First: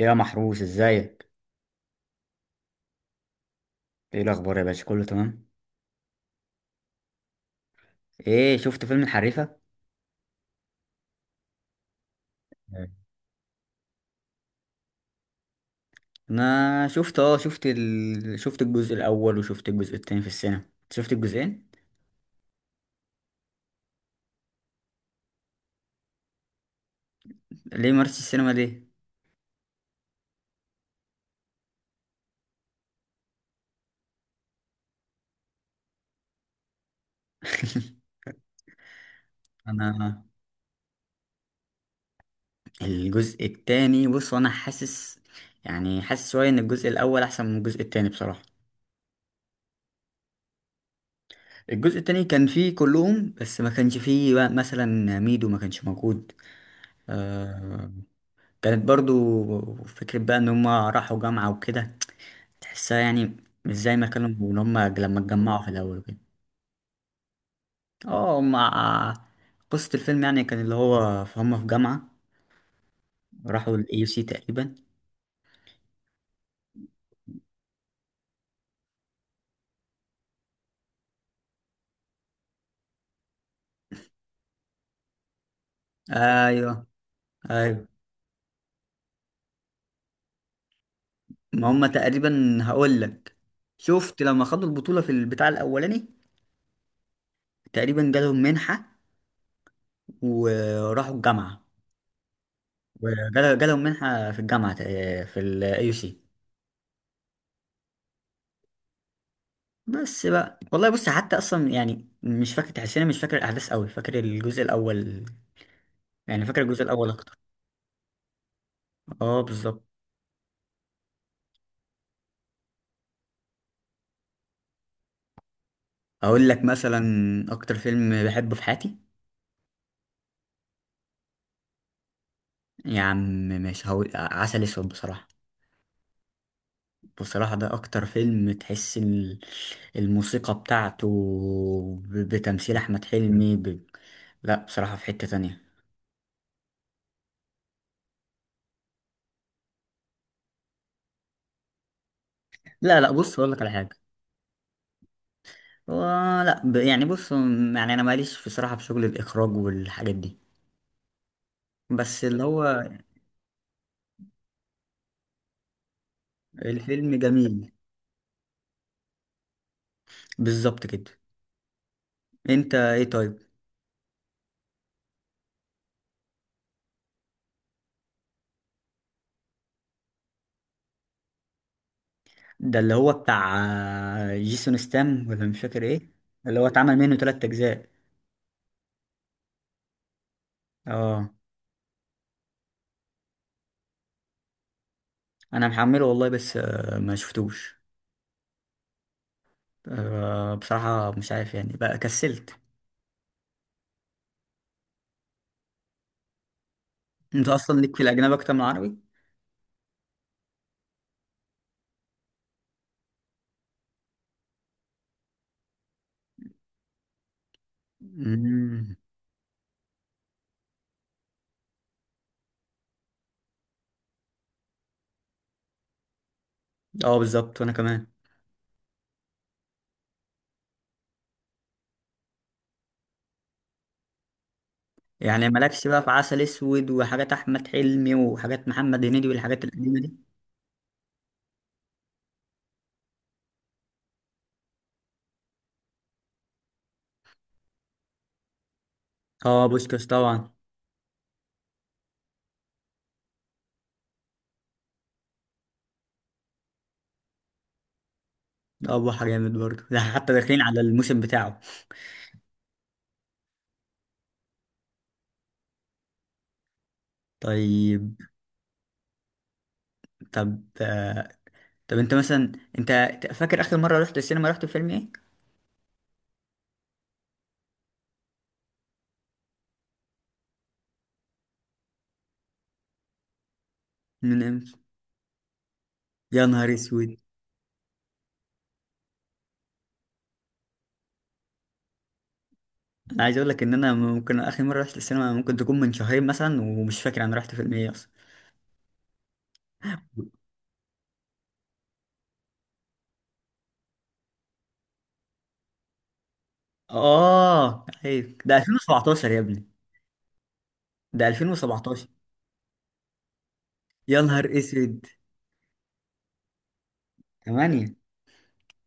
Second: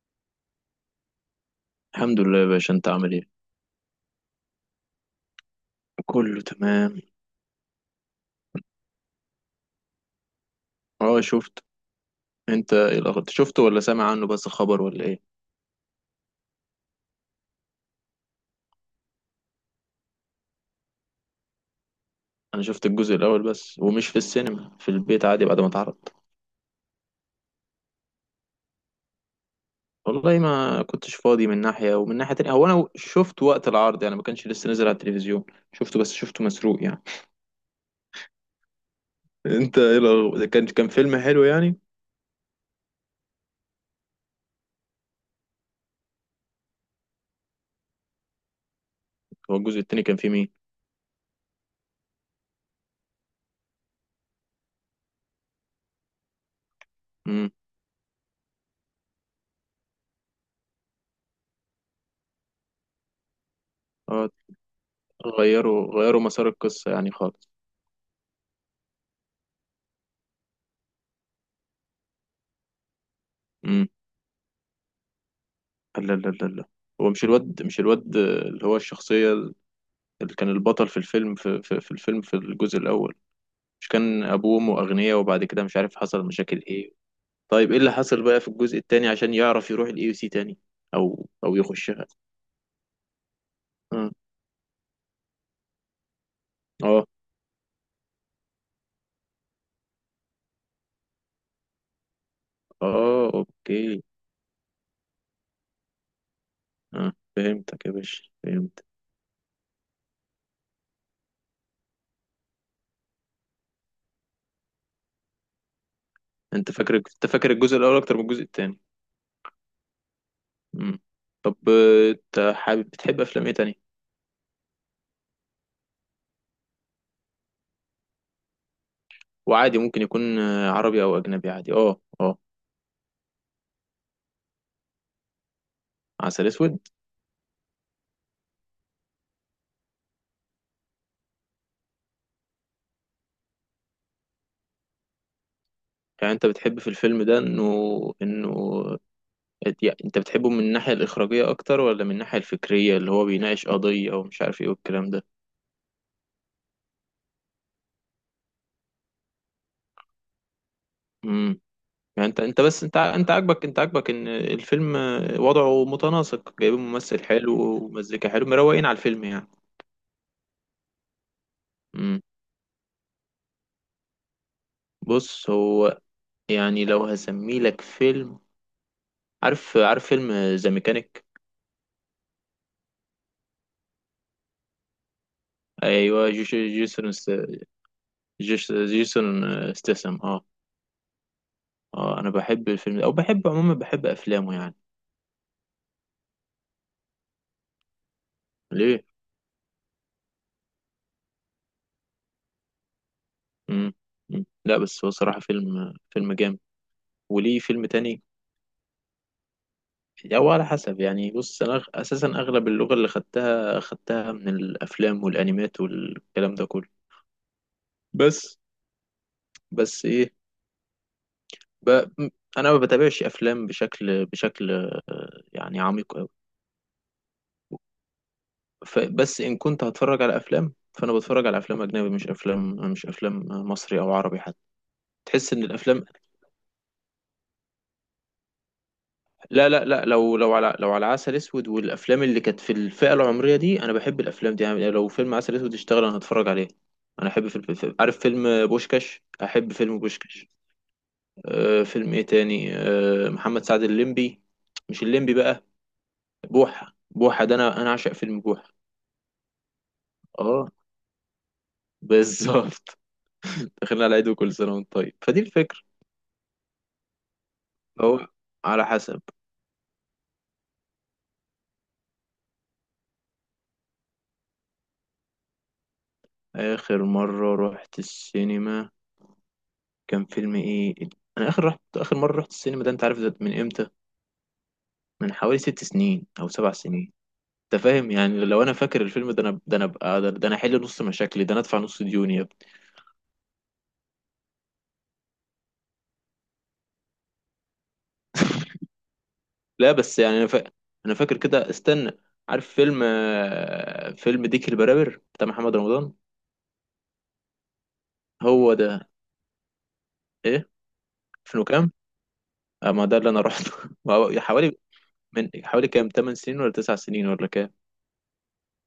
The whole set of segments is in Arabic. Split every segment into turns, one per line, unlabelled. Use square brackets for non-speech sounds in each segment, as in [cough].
يا محروس، ازيك؟
الحمد لله يا باشا، انت عامل ايه؟
ايه الاخبار يا باشا؟ كله تمام؟
كله تمام.
ايه، شفت فيلم الحريفه؟
اه، شفت. انت
يعني.
ايه الاخر، شفته ولا سامع عنه بس خبر ولا ايه؟
انا شفت اه شفت ال... شفت الجزء الاول وشفت الجزء التاني في السينما، شفت الجزئين.
انا شفت الجزء الاول بس، ومش في السينما، في البيت عادي بعد ما اتعرض.
ليه ما رحتش السينما، ليه؟
والله ما كنتش فاضي من ناحية، ومن ناحية تانية هو انا شفت وقت العرض يعني، ما كانش لسه نزل على التلفزيون. شفته، بس شفته مسروق يعني.
[laughs]
[laughs] انت ايه
انا
الاخر، كان فيلم حلو يعني؟
الجزء التاني، بص انا حاسس، يعني حاسس شويه ان الجزء الاول احسن من الجزء التاني بصراحه.
هو الجزء التاني كان فيه مين؟
الجزء التاني كان فيه كلهم، بس ما كانش فيه بقى مثلا ميدو، ما كانش موجود
امم.
آه كانت برضو فكرة بقى ان هما راحوا جامعة وكده، تحسها يعني، مش زي ما كانوا
اه،
اللي هما لما اتجمعوا في
غيروا
الأول كده.
غيروا مسار القصة يعني خالص.
اه، قصة الفيلم يعني كان اللي هو هما في جامعة، راحوا ال
امم.
AUC تقريبا.
لا، لا، لا، لا، هو مش الواد اللي هو الشخصية، اللي كان البطل في الفيلم في الفيلم في الجزء الأول. مش كان أبوه وأمه أغنياء، وبعد كده مش عارف حصل مشاكل
أيوه،
إيه؟ طيب إيه
أيوه،
اللي حصل بقى في الجزء التاني عشان يعرف يروح الإي يو سي تاني؟ أو
ما هما
يخشها.
تقريبا هقول لك،
آه،
شفت لما خدوا البطولة في البتاع الأولاني،
آه،
تقريبا جالهم منحة وراحوا الجامعة،
آه،
جالهم
أوكي.
منحة في الجامعة في ال AUC.
آه، فهمتك يا باشا، فهمت.
بس بقى والله، بص، حتى أصلا يعني مش فاكر، تحسيني مش فاكر الأحداث أوي، فاكر الجزء الأول، يعني فاكر
أنت
الجزء
فاكر
الأول.
أنت فاكر الجزء الأول أكتر من الجزء التاني.
اه، بالظبط.
مم. طب، أنت حابب بتحب أفلام إيه تاني؟
اقول لك مثلا اكتر فيلم بحبه في حياتي
وعادي، ممكن يكون عربي أو أجنبي، عادي، آه، آه.
يا عم، مش هقول عسل اسود بصراحه.
عسل أسود.
بصراحه ده اكتر فيلم، تحس الموسيقى بتاعته، بتمثيل احمد حلمي لا، بصراحه في حته تانية.
يعني أنت بتحب في الفيلم ده إنه، إنه يعني انت بتحبه من الناحية الإخراجية أكتر، ولا من الناحية الفكرية
لا، لا،
اللي هو
بص اقول لك
بيناقش
على حاجه.
قضية ومش عارف ايه والكلام ده؟
هو، لا، يعني بص، يعني انا ماليش بصراحه في شغل الاخراج والحاجات دي.
امم.
بس
يعني انت
اللي
انت
هو
بس انت عاجبك ان الفيلم وضعه متناسق، جايبين
الفيلم
ممثل حلو
جميل،
ومزيكا حلو، مروقين على الفيلم يعني.
بالظبط كده.
امم.
انت ايه، طيب؟
بص هو، يعني لو هسميه لك فيلم، عارف فيلم ذا ميكانيك.
ده اللي هو بتاع، جيسون ستام ولا مش فاكر ايه،
ايوه،
اللي هو اتعمل
جيسون
منه
است-.
تلات اجزاء.
جيسون استسم، اه.
اه،
اه، انا بحب الفيلم ده، او بحب عموما بحب افلامه يعني.
انا محمله والله، بس ما شفتوش.
ليه؟
بصراحة مش عارف يعني، بقى كسلت.
مم. مم. لا بس هو صراحة فيلم جامد.
انت
وليه
اصلا
فيلم
ليك في
تاني.
الاجنبي اكتر من العربي؟
أو على حسب يعني، بص أنا أساسا أغلب اللغة اللي خدتها من الأفلام والأنيمات والكلام ده كله. بس
مم.
بس إيه؟ ب... م- أنا ما بتابعش أفلام بشكل يعني عميق أوي.
اه، بالظبط وانا كمان.
بس إن كنت هتفرج على أفلام، فأنا بتفرج على أفلام أجنبي، مش أفلام مصري أو عربي حتى.
يعني
تحس إن
مالكش بقى
الأفلام.
في عسل اسود وحاجات احمد حلمي وحاجات محمد هنيدي والحاجات
لا، لا،
القديمة
لا،
دي؟
لو على عسل اسود والافلام اللي كانت في الفئه العمريه دي، انا بحب الافلام دي يعني. لو فيلم عسل اسود اشتغل، انا هتفرج عليه. انا احب فيلم عارف فيلم بوشكاش،
اه،
احب فيلم
بوشكاش
بوشكاش.
طبعا.
أه، فيلم ايه تاني؟ أه، محمد سعد الليمبي. مش الليمبي بقى. بوحه، بوحه ده، انا عاشق فيلم بوحه.
اه، بحر جامد برضه ده، حتى داخلين
اه،
على الموسم بتاعه.
بالظبط. [laughs] دخلنا على عيد، وكل سنه وانت طيب، فدي الفكره.
طيب.
هو، على حسب.
طب آه، طب، انت مثلا، انت فاكر اخر مره رحت السينما، رحت فيلم ايه؟
اخر مره رحت السينما كان فيلم ايه؟ انا اخر اخر مره رحت السينما، ده انت عارف ده من امتى؟
من امتى؟
من حوالي 6 سنين
يا
او
نهار
سبع
اسود.
سنين انت فاهم يعني؟ لو انا فاكر الفيلم ده، انا ده ده انا احل نص مشاكلي، ده انا ادفع نص ديوني يا ابني.
انا عايز اقول لك ان انا، ممكن اخر مره رحت السينما ممكن تكون من شهرين مثلا، ومش فاكر انا رحت فيلم ايه اصلا.
[laughs] لا بس يعني، انا فاكر كده، استنى. عارف فيلم، فيلم ديك البرابر بتاع محمد رمضان.
اه، ايوه، ده
هو ده.
2017 يا ابني.
ايه؟
ده
فيلم كام؟
2017.
ما ده اللي انا رحته. [laughs] ما
يا
هو
نهار
حوالي،
اسود.
من حوالي كام، 8 سنين ولا 9 سنين ولا كام؟
8.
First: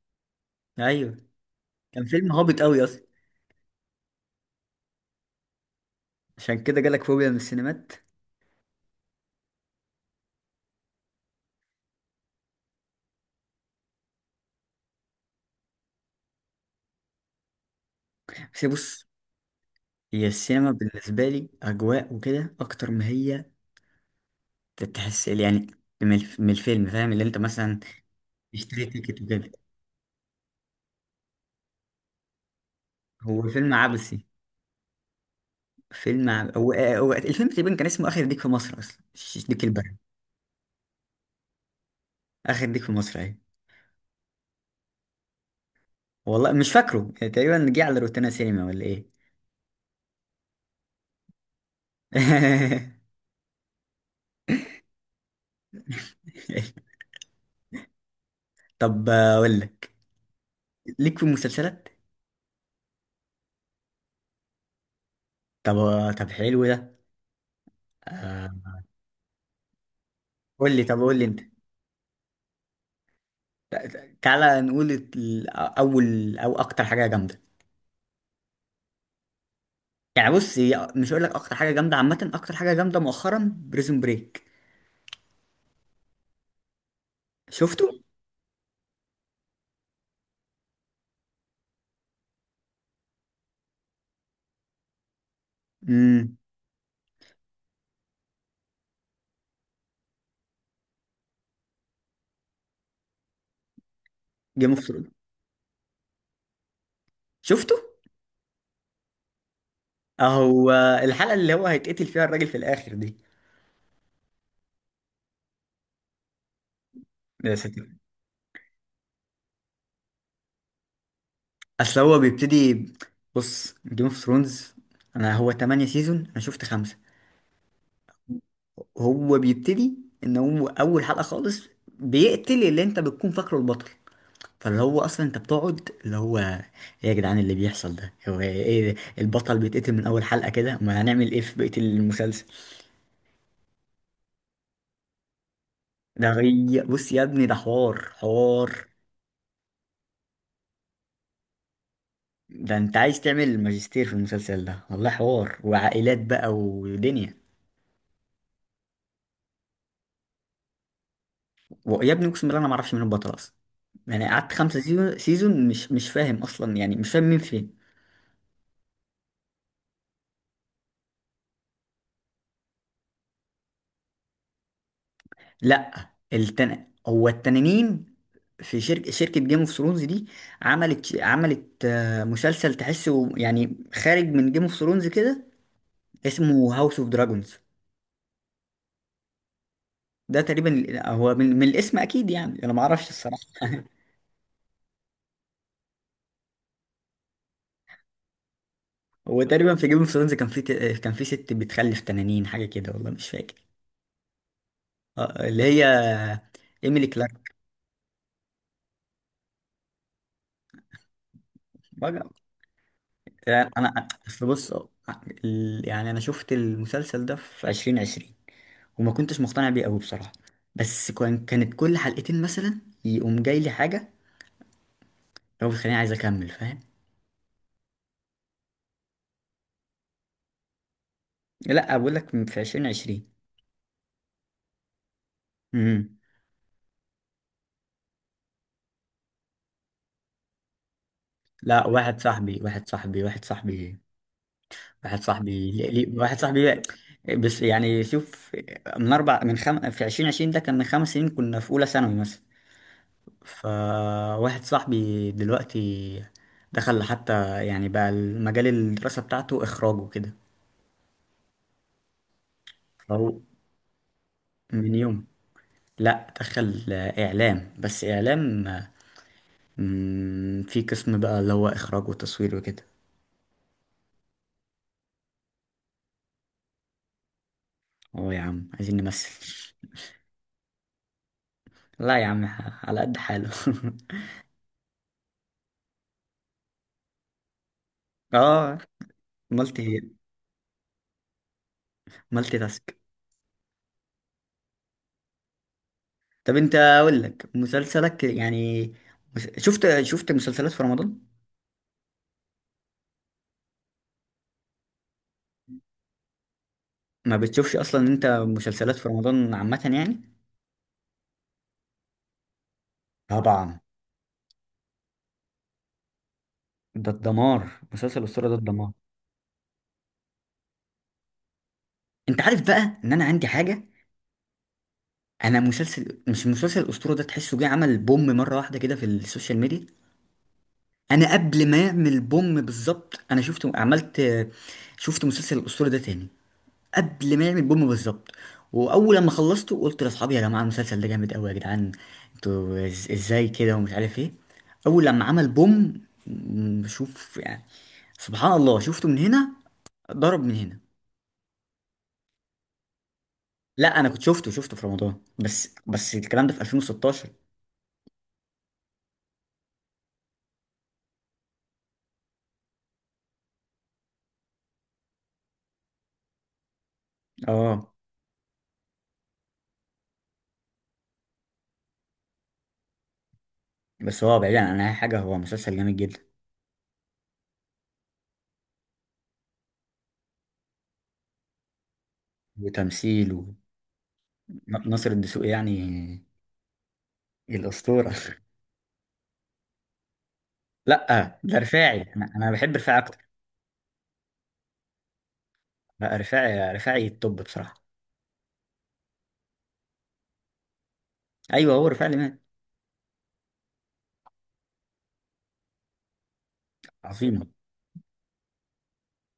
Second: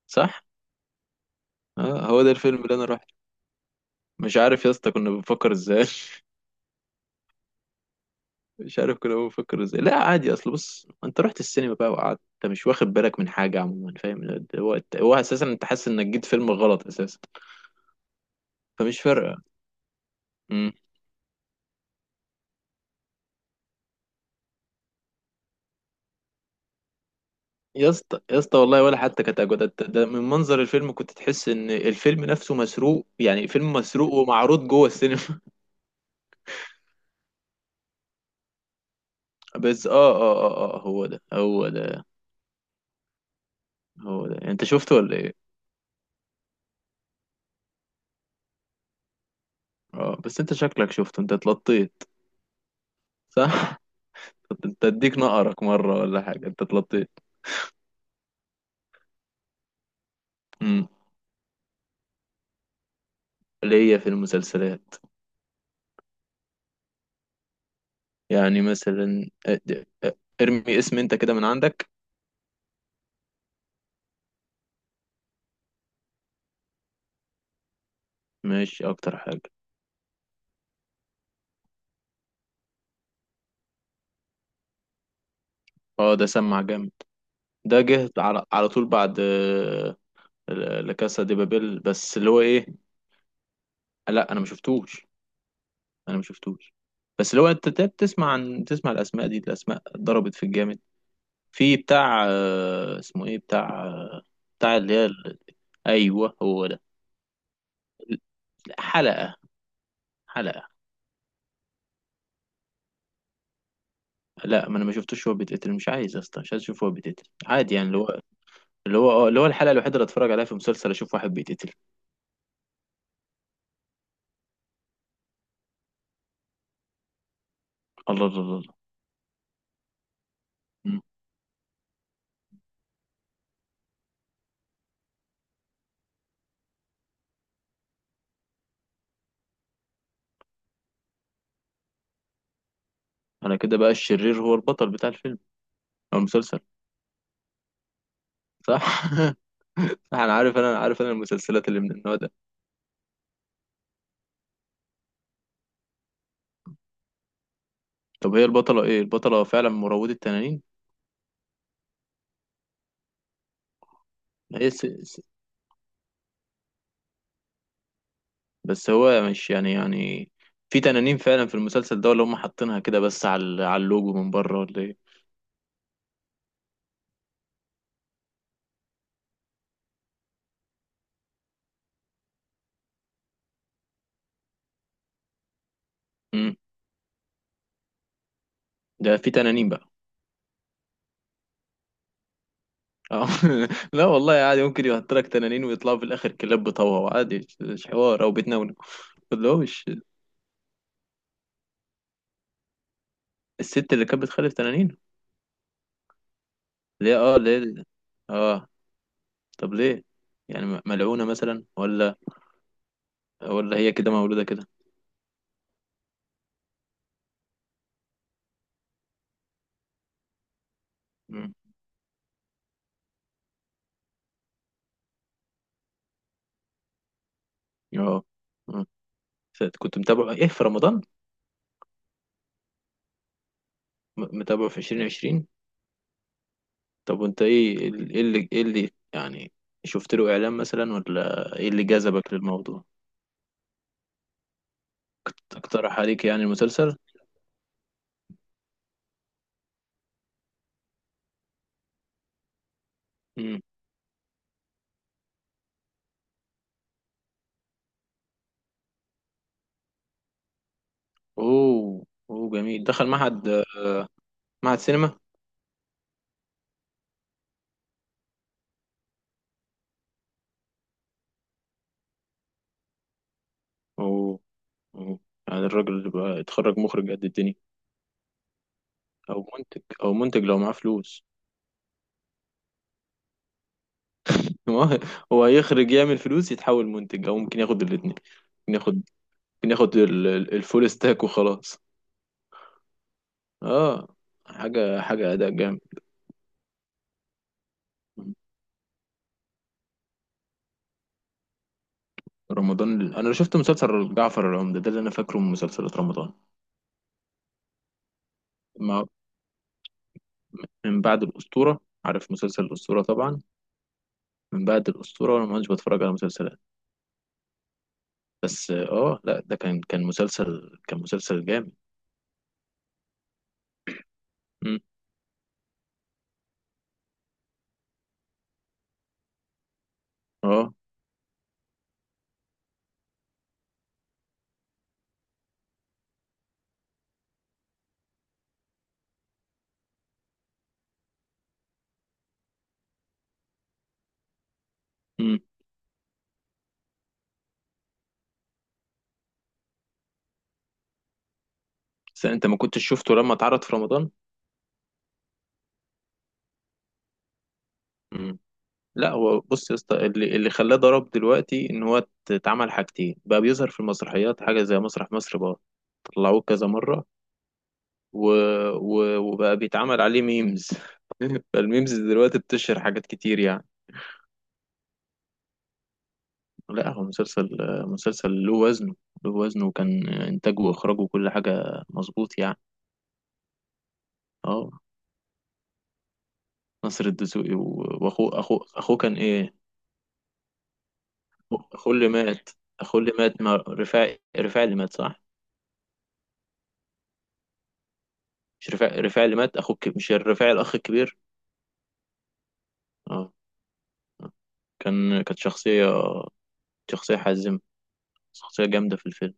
صح.
ايوه. كان
اه، هو ده
فيلم هابط
الفيلم اللي
قوي
انا
اصلا.
رحته. مش عارف يا اسطى، كنا بنفكر ازاي.
عشان كده جالك فوبيا من السينمات.
مش عارف كنا بنفكر ازاي. لا عادي، اصل بص انت رحت السينما بقى وقعدت، انت مش واخد بالك من حاجه عموما، فاهم؟ هو اساسا انت حاسس انك جيت فيلم غلط اساسا.
بس
فمش
بص،
فارقه.
هي السينما
امم.
بالنسبه لي اجواء وكده اكتر، ما هي تحس يعني من الفيلم، فاهم، اللي انت مثلا
يا اسطى يا اسطى، والله
تشتري
ولا
تيكت
حتى كانت
وكده.
اجودة. ده من منظر الفيلم كنت تحس ان الفيلم نفسه مسروق
هو
يعني،
فيلم
فيلم مسروق
عبثي،
ومعروض جوه السينما.
فيلم عب... هو... آه، هو الفيلم تقريبا كان اسمه اخر ديك في مصر اصلا، مش
[laughs]
ديك
بس،
البر.
اه، اه، اه، اه، هو ده، هو ده.
اخر ديك في مصر، اهي.
هو ده، انت شفته ولا ايه؟
والله مش فاكره، يعني تقريبا جه على روتانا سينما ولا ايه؟
اه، بس انت شكلك شفته، انت اتلطيت.
[laughs]
صح. [laughs] انت اديك نقرك مره ولا حاجه، انت اتلطيت.
طب اقول لك،
امم.
ليك في المسلسلات؟
اللي هي في المسلسلات.
طب. حلو ده.
يعني
آه،
مثلا
قول
ارمي
لي،
اسم
طب
انت
قول لي
كده
انت،
من عندك.
تعالى نقول اول او اكتر حاجه جامده.
ماشي، اكتر حاجة.
يعني بص، هي مش هقول لك اكتر حاجه جامده عامه، اكتر حاجه جامده مؤخرا بريزون بريك.
اه، ده سمع جامد. ده
شفته؟
جه على طول، بعد لا كاسا دي بابيل، بس اللي هو ايه. لا، انا ما شفتوش. انا ما
امم.
شفتوش. بس اللي هو انت بتسمع عن تسمع الاسماء دي، الاسماء ضربت في الجامد. في بتاع، اسمه ايه، بتاع.
جيم
بتاع
اوف
اللي هي
ثرونز.
ايوه، هو ده.
شفته.
حلقة. حلقة.
اهو. الحلقه اللي هو هيتقتل فيها الراجل في الاخر دي.
لا، ما انا ما شفتوش، هو بيتقتل، مش عايز يا اسطى، مش عايز اشوف هو بيتقتل
يا
عادي
ساتر.
يعني. اللي هو، اللي هو الحلقة الوحيدة اللي اتفرج عليها في مسلسل اشوف واحد بيتقتل.
اصل هو بيبتدي بص، جيم اوف ثرونز انا، هو 8 سيزون، انا شفت خمسة.
الله، الله، الله، الله.
هو بيبتدي ان هو
مم.
اول حلقه خالص بيقتل اللي انت بتكون فاكره البطل. فاللي هو اصلا انت بتقعد اللي هو ايه، يا جدعان اللي بيحصل ده هو ايه ده؟ البطل بيتقتل من اول حلقه كده، ما هنعمل ايه في بقيه المسلسل.
انا كده بقى الشرير هو البطل بتاع الفيلم او المسلسل.
بص يا ابني، ده حوار حوار،
صح. [laughs] صح، انا عارف انا المسلسلات اللي من النوع ده.
ده انت عايز تعمل ماجستير في المسلسل ده والله، حوار وعائلات بقى ودنيا.
طب هي البطلة ايه، البطلة فعلا مروضة تنانين؟
ويا ابني اقسم بالله انا ما اعرفش مين البطل اصلا، يعني قعدت
هي
خمسة
س...
سيزون
س...
سيزون، مش فاهم اصلا، يعني مش فاهم مين فين.
بس هو مش يعني، في تنانين فعلا في المسلسل ده، ولا هم حاطينها كده بس على على اللوجو من بره ولا ايه؟
لا، التنانين، في شركة جيم اوف ثرونز دي، عملت مسلسل تحسه يعني خارج من جيم اوف ثرونز كده،
مم.
اسمه هاوس اوف دراجونز.
ده في تنانين بقى.
ده تقريبا هو من الاسم اكيد، يعني انا ما اعرفش
اه.
الصراحة.
[laughs]
[laughs]
لا والله عادي، ممكن يحط لك تنانين ويطلعوا في الاخر كلاب بطوها عادي، مش حوار او بتنونك ما
هو تقريبا
تقولهمش
في جيم اوف ثرونز كان في ت... آه، كان في ست بتخلف تنانين، حاجه كده والله مش فاكر.
الست اللي كانت بتخلف تنانين
اللي هي ايميلي
ليه. اه،
كلارك.
ليه. اه. طب ليه؟ يعني ملعونة مثلا ولا،
بقى- يعني
ولا هي
انا
كده مولودة
اصل،
كده؟
بص، يعني انا شفت المسلسل ده في 2020، وما كنتش مقتنع بيه قوي بصراحه. بس كان
مم.
كانت كل حلقتين مثلا يقوم جاي لي حاجه، هو بتخليني عايز اكمل، فاهم.
اه. مم. كنت متابع ايه في رمضان؟
لا، بقول لك في 2020.
متابع في 2020؟
امم.
طب وانت ايه، ايه اللي يعني شفت له اعلان مثلا، ولا ايه اللي
لا، واحد
جذبك
صاحبي
للموضوع؟
واحد صاحبي واحد صاحبي واحد صاحبي ليه
تقترح
ليه-
عليك
واحد
يعني
صاحبي.
المسلسل.
بس يعني شوف، من اربع من خم... في 2020 ده كان من 5 سنين، كنا في اولى ثانوي مثلا.
مم.
فواحد صاحبي دلوقتي، دخل حتى، يعني بقى المجال الدراسة بتاعته اخراج وكده.
اوه، اوه، جميل، دخل
فهو
معهد. معهد
من
سينما.
يوم. لا، دخل اعلام، بس اعلام. في قسم بقى اللي هو اخراج وتصوير وكده.
اوه، اوه. يعني الراجل اللي بقى يتخرج مخرج قد الدنيا،
اه يا عم، عايزين نمثل.
او منتج لو معاه فلوس.
لا يا عم، على قد حاله. [laughs]
[laughs] هو هو هيخرج، يعمل فلوس، يتحول منتج، او ممكن ياخد الاثنين. ممكن
اه.
ياخد. ممكن ياخد
مالتي
الفول ستاك وخلاص.
مالتي تاسك.
اه. حاجه اداء جامد.
طب انت، اقول لك مسلسلك يعني. شفت مسلسلات في رمضان؟
رمضان انا شفت مسلسل جعفر العمدة، ده اللي انا فاكره من مسلسلات رمضان.
ما بتشوفش اصلا انت مسلسلات
ما،
في رمضان عامة يعني؟
من بعد الاسطوره. عارف مسلسل الاسطوره طبعا.
طبعا.
من بعد الاسطوره وانا ما كنتش بتفرج على مسلسلات.
ده الدمار، مسلسل الأسطورة ده
بس،
الدمار.
اه، لا ده كان مسلسل جامد.
انت عارف بقى ان انا عندي حاجة؟
مم.
انا مسلسل، مش مسلسل الأسطورة ده تحسه جه عمل بوم مرة واحدة كده في السوشيال ميديا.
اه.
انا قبل ما يعمل بوم بالظبط، انا شفت مسلسل الأسطورة ده تاني قبل ما يعمل بوم بالظبط. واول لما خلصته، قلت لاصحابي: يا جماعه، المسلسل ده جامد قوي يا جدعان، انتوا ازاي كده، ومش عارف ايه. اول لما
امم.
عمل بوم، شوف يعني، سبحان الله، شفته من هنا، ضرب من هنا.
انت ما كنتش شفته لما اتعرض في
لا انا
رمضان.
كنت شفته في رمضان، بس الكلام ده في 2016.
لا هو بص يا اسطى، اللي خلاه ضرب دلوقتي ان هو اتعمل حاجتين بقى، بيظهر في المسرحيات حاجه زي مسرح مصر بقى. طلعوه كذا مره.
اه
و... وبقى بيتعمل عليه ميمز. [laughs] فالميمز دلوقتي بتشهر حاجات كتير يعني.
بس، هو بعيدا عن اي حاجه هو مسلسل جامد جدا.
لا هو مسلسل، مسلسل له وزنه، له وزنه، وكان انتاجه واخراجه وكل حاجه مظبوط يعني.
وتمثيل.
اه.
وناصر الدسوقي يعني.
ناصر الدسوقي
الاسطوره. [laughs]
واخوه اخوه اخوه كان ايه؟
لا، ده
اخوه
رفاعي،
اللي
انا
مات.
أنا بحب رفاعي
اخوه اللي
اكتر.
مات ما رفاعي، رفاعي اللي مات صح.
لا، رفاعي، رفاعي التوب بصراحه.
مش رفاعي، رفاعي اللي مات اخوه مش الرفاعي الاخ الكبير.
ايوه، هو رفاعي اللي مات.
اه. آه. كانت شخصية، شخصية
عظيمه.
حازمة، شخصية جامدة في الفيلم.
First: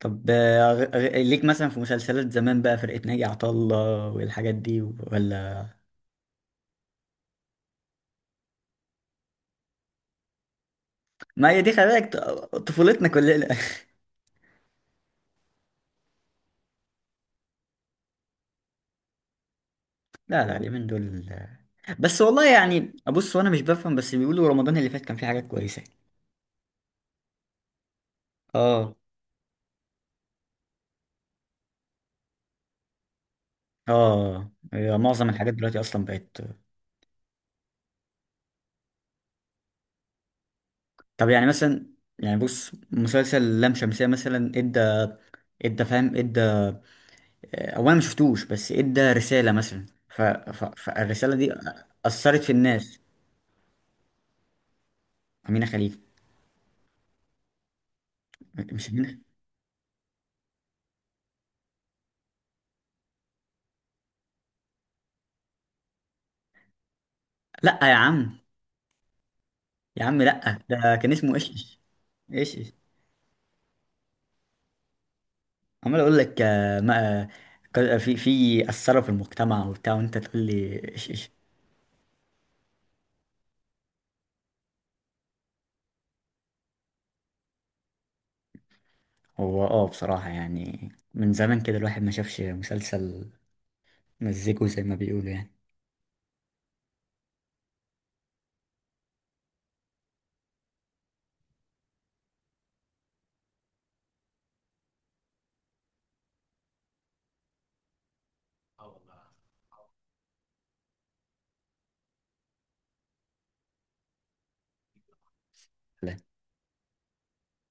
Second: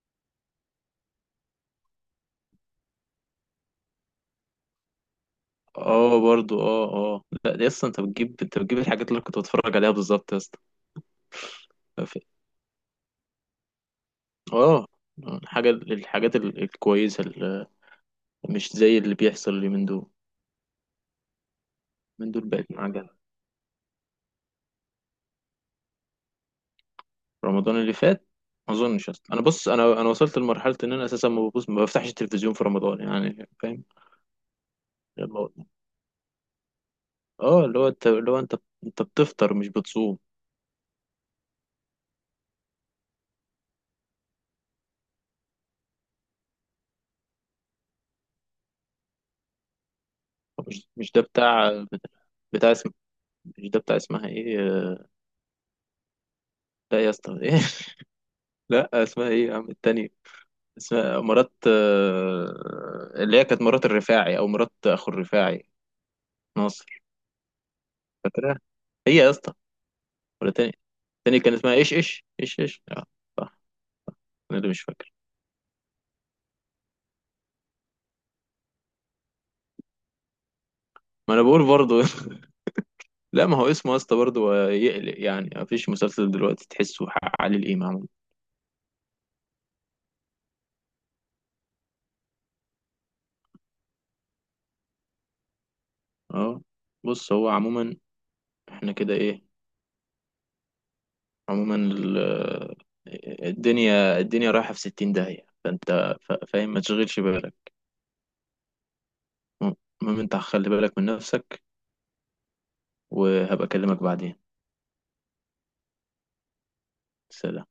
طب، ليك مثلا في مسلسلات زمان بقى فرقة ناجي عطا الله والحاجات دي، ولا؟
اه، برضو، اه. اه، لا دي اصلا، انت بتجيب الحاجات اللي أنا كنت بتفرج عليها بالظبط يا اسطى.
ما هي دي، خلي بالك،
ف-
طفولتنا كلنا. [laughs]
اه. حاجة الحاجات الكويسة مش زي اللي بيحصل اليومين دول.
لا، لا، اليومين دول آه. بس
من دول
والله
بقت
يعني،
معجنة.
بص، وانا مش بفهم، بس بيقولوا رمضان اللي فات كان فيه حاجات كويسة.
رمضان اللي فات، ما
اه.
اظنش اصلا. انا بص، انا وصلت لمرحلة ان انا اساسا ما بفتحش التلفزيون في رمضان يعني، فاهم؟
اه، هي معظم
اللي هو-
الحاجات دلوقتي اصلا بقت.
اه، اللي هو انت انت بتفطر مش بتصوم.
طب يعني مثلا، يعني بص مسلسل لام شمسية مثلا، ادى، ادى فاهم ادى، اولا ما شفتوش، بس ادى رسالة مثلا،
مش ده
فالرسالة دي
بتاع،
أثرت في
بتاع.
الناس.
مش ده بتاع اسمها ايه،
أمينة خليل.
لا يا اسطى ايه. [laughs] لا
مش أمينة.
اسمها ايه يا عم، التانية. اسمها مرات، اللي هي كانت مرات الرفاعي او مرات اخو الرفاعي، ناصر.
لأ يا عم،
فاكرها. هي يا اسطى.
يا عم
ولا
لأ،
تاني.
ده كان اسمه
تاني كان اسمها
إيش.
ايش، ايش،
إيش
ايش،
إيش.
ايش، اه. صح، انا اللي مش فاكر.
عمال أقول لك ما في أثروا في المجتمع وبتاع، وأنت تقول لي إيش إيش.
ما انا بقول برضو. [laughs] لا ما هو اسمه يا اسطى برضو يقلق يعني، ما فيش مسلسل دلوقتي تحسه حق علي الامام.
هو بصراحة يعني من زمان كده الواحد ما شافش مسلسل، مزيكو زي ما بيقولوا،
اه، بص هو عموما، احنا كده ايه، عموما الدنيا الدنيا رايحة في 60 داهية، فانت فاهم، ما تشغلش بالك. المهم انت خلي بالك من نفسك، وهبقى اكلمك بعدين.
يعني
سلام.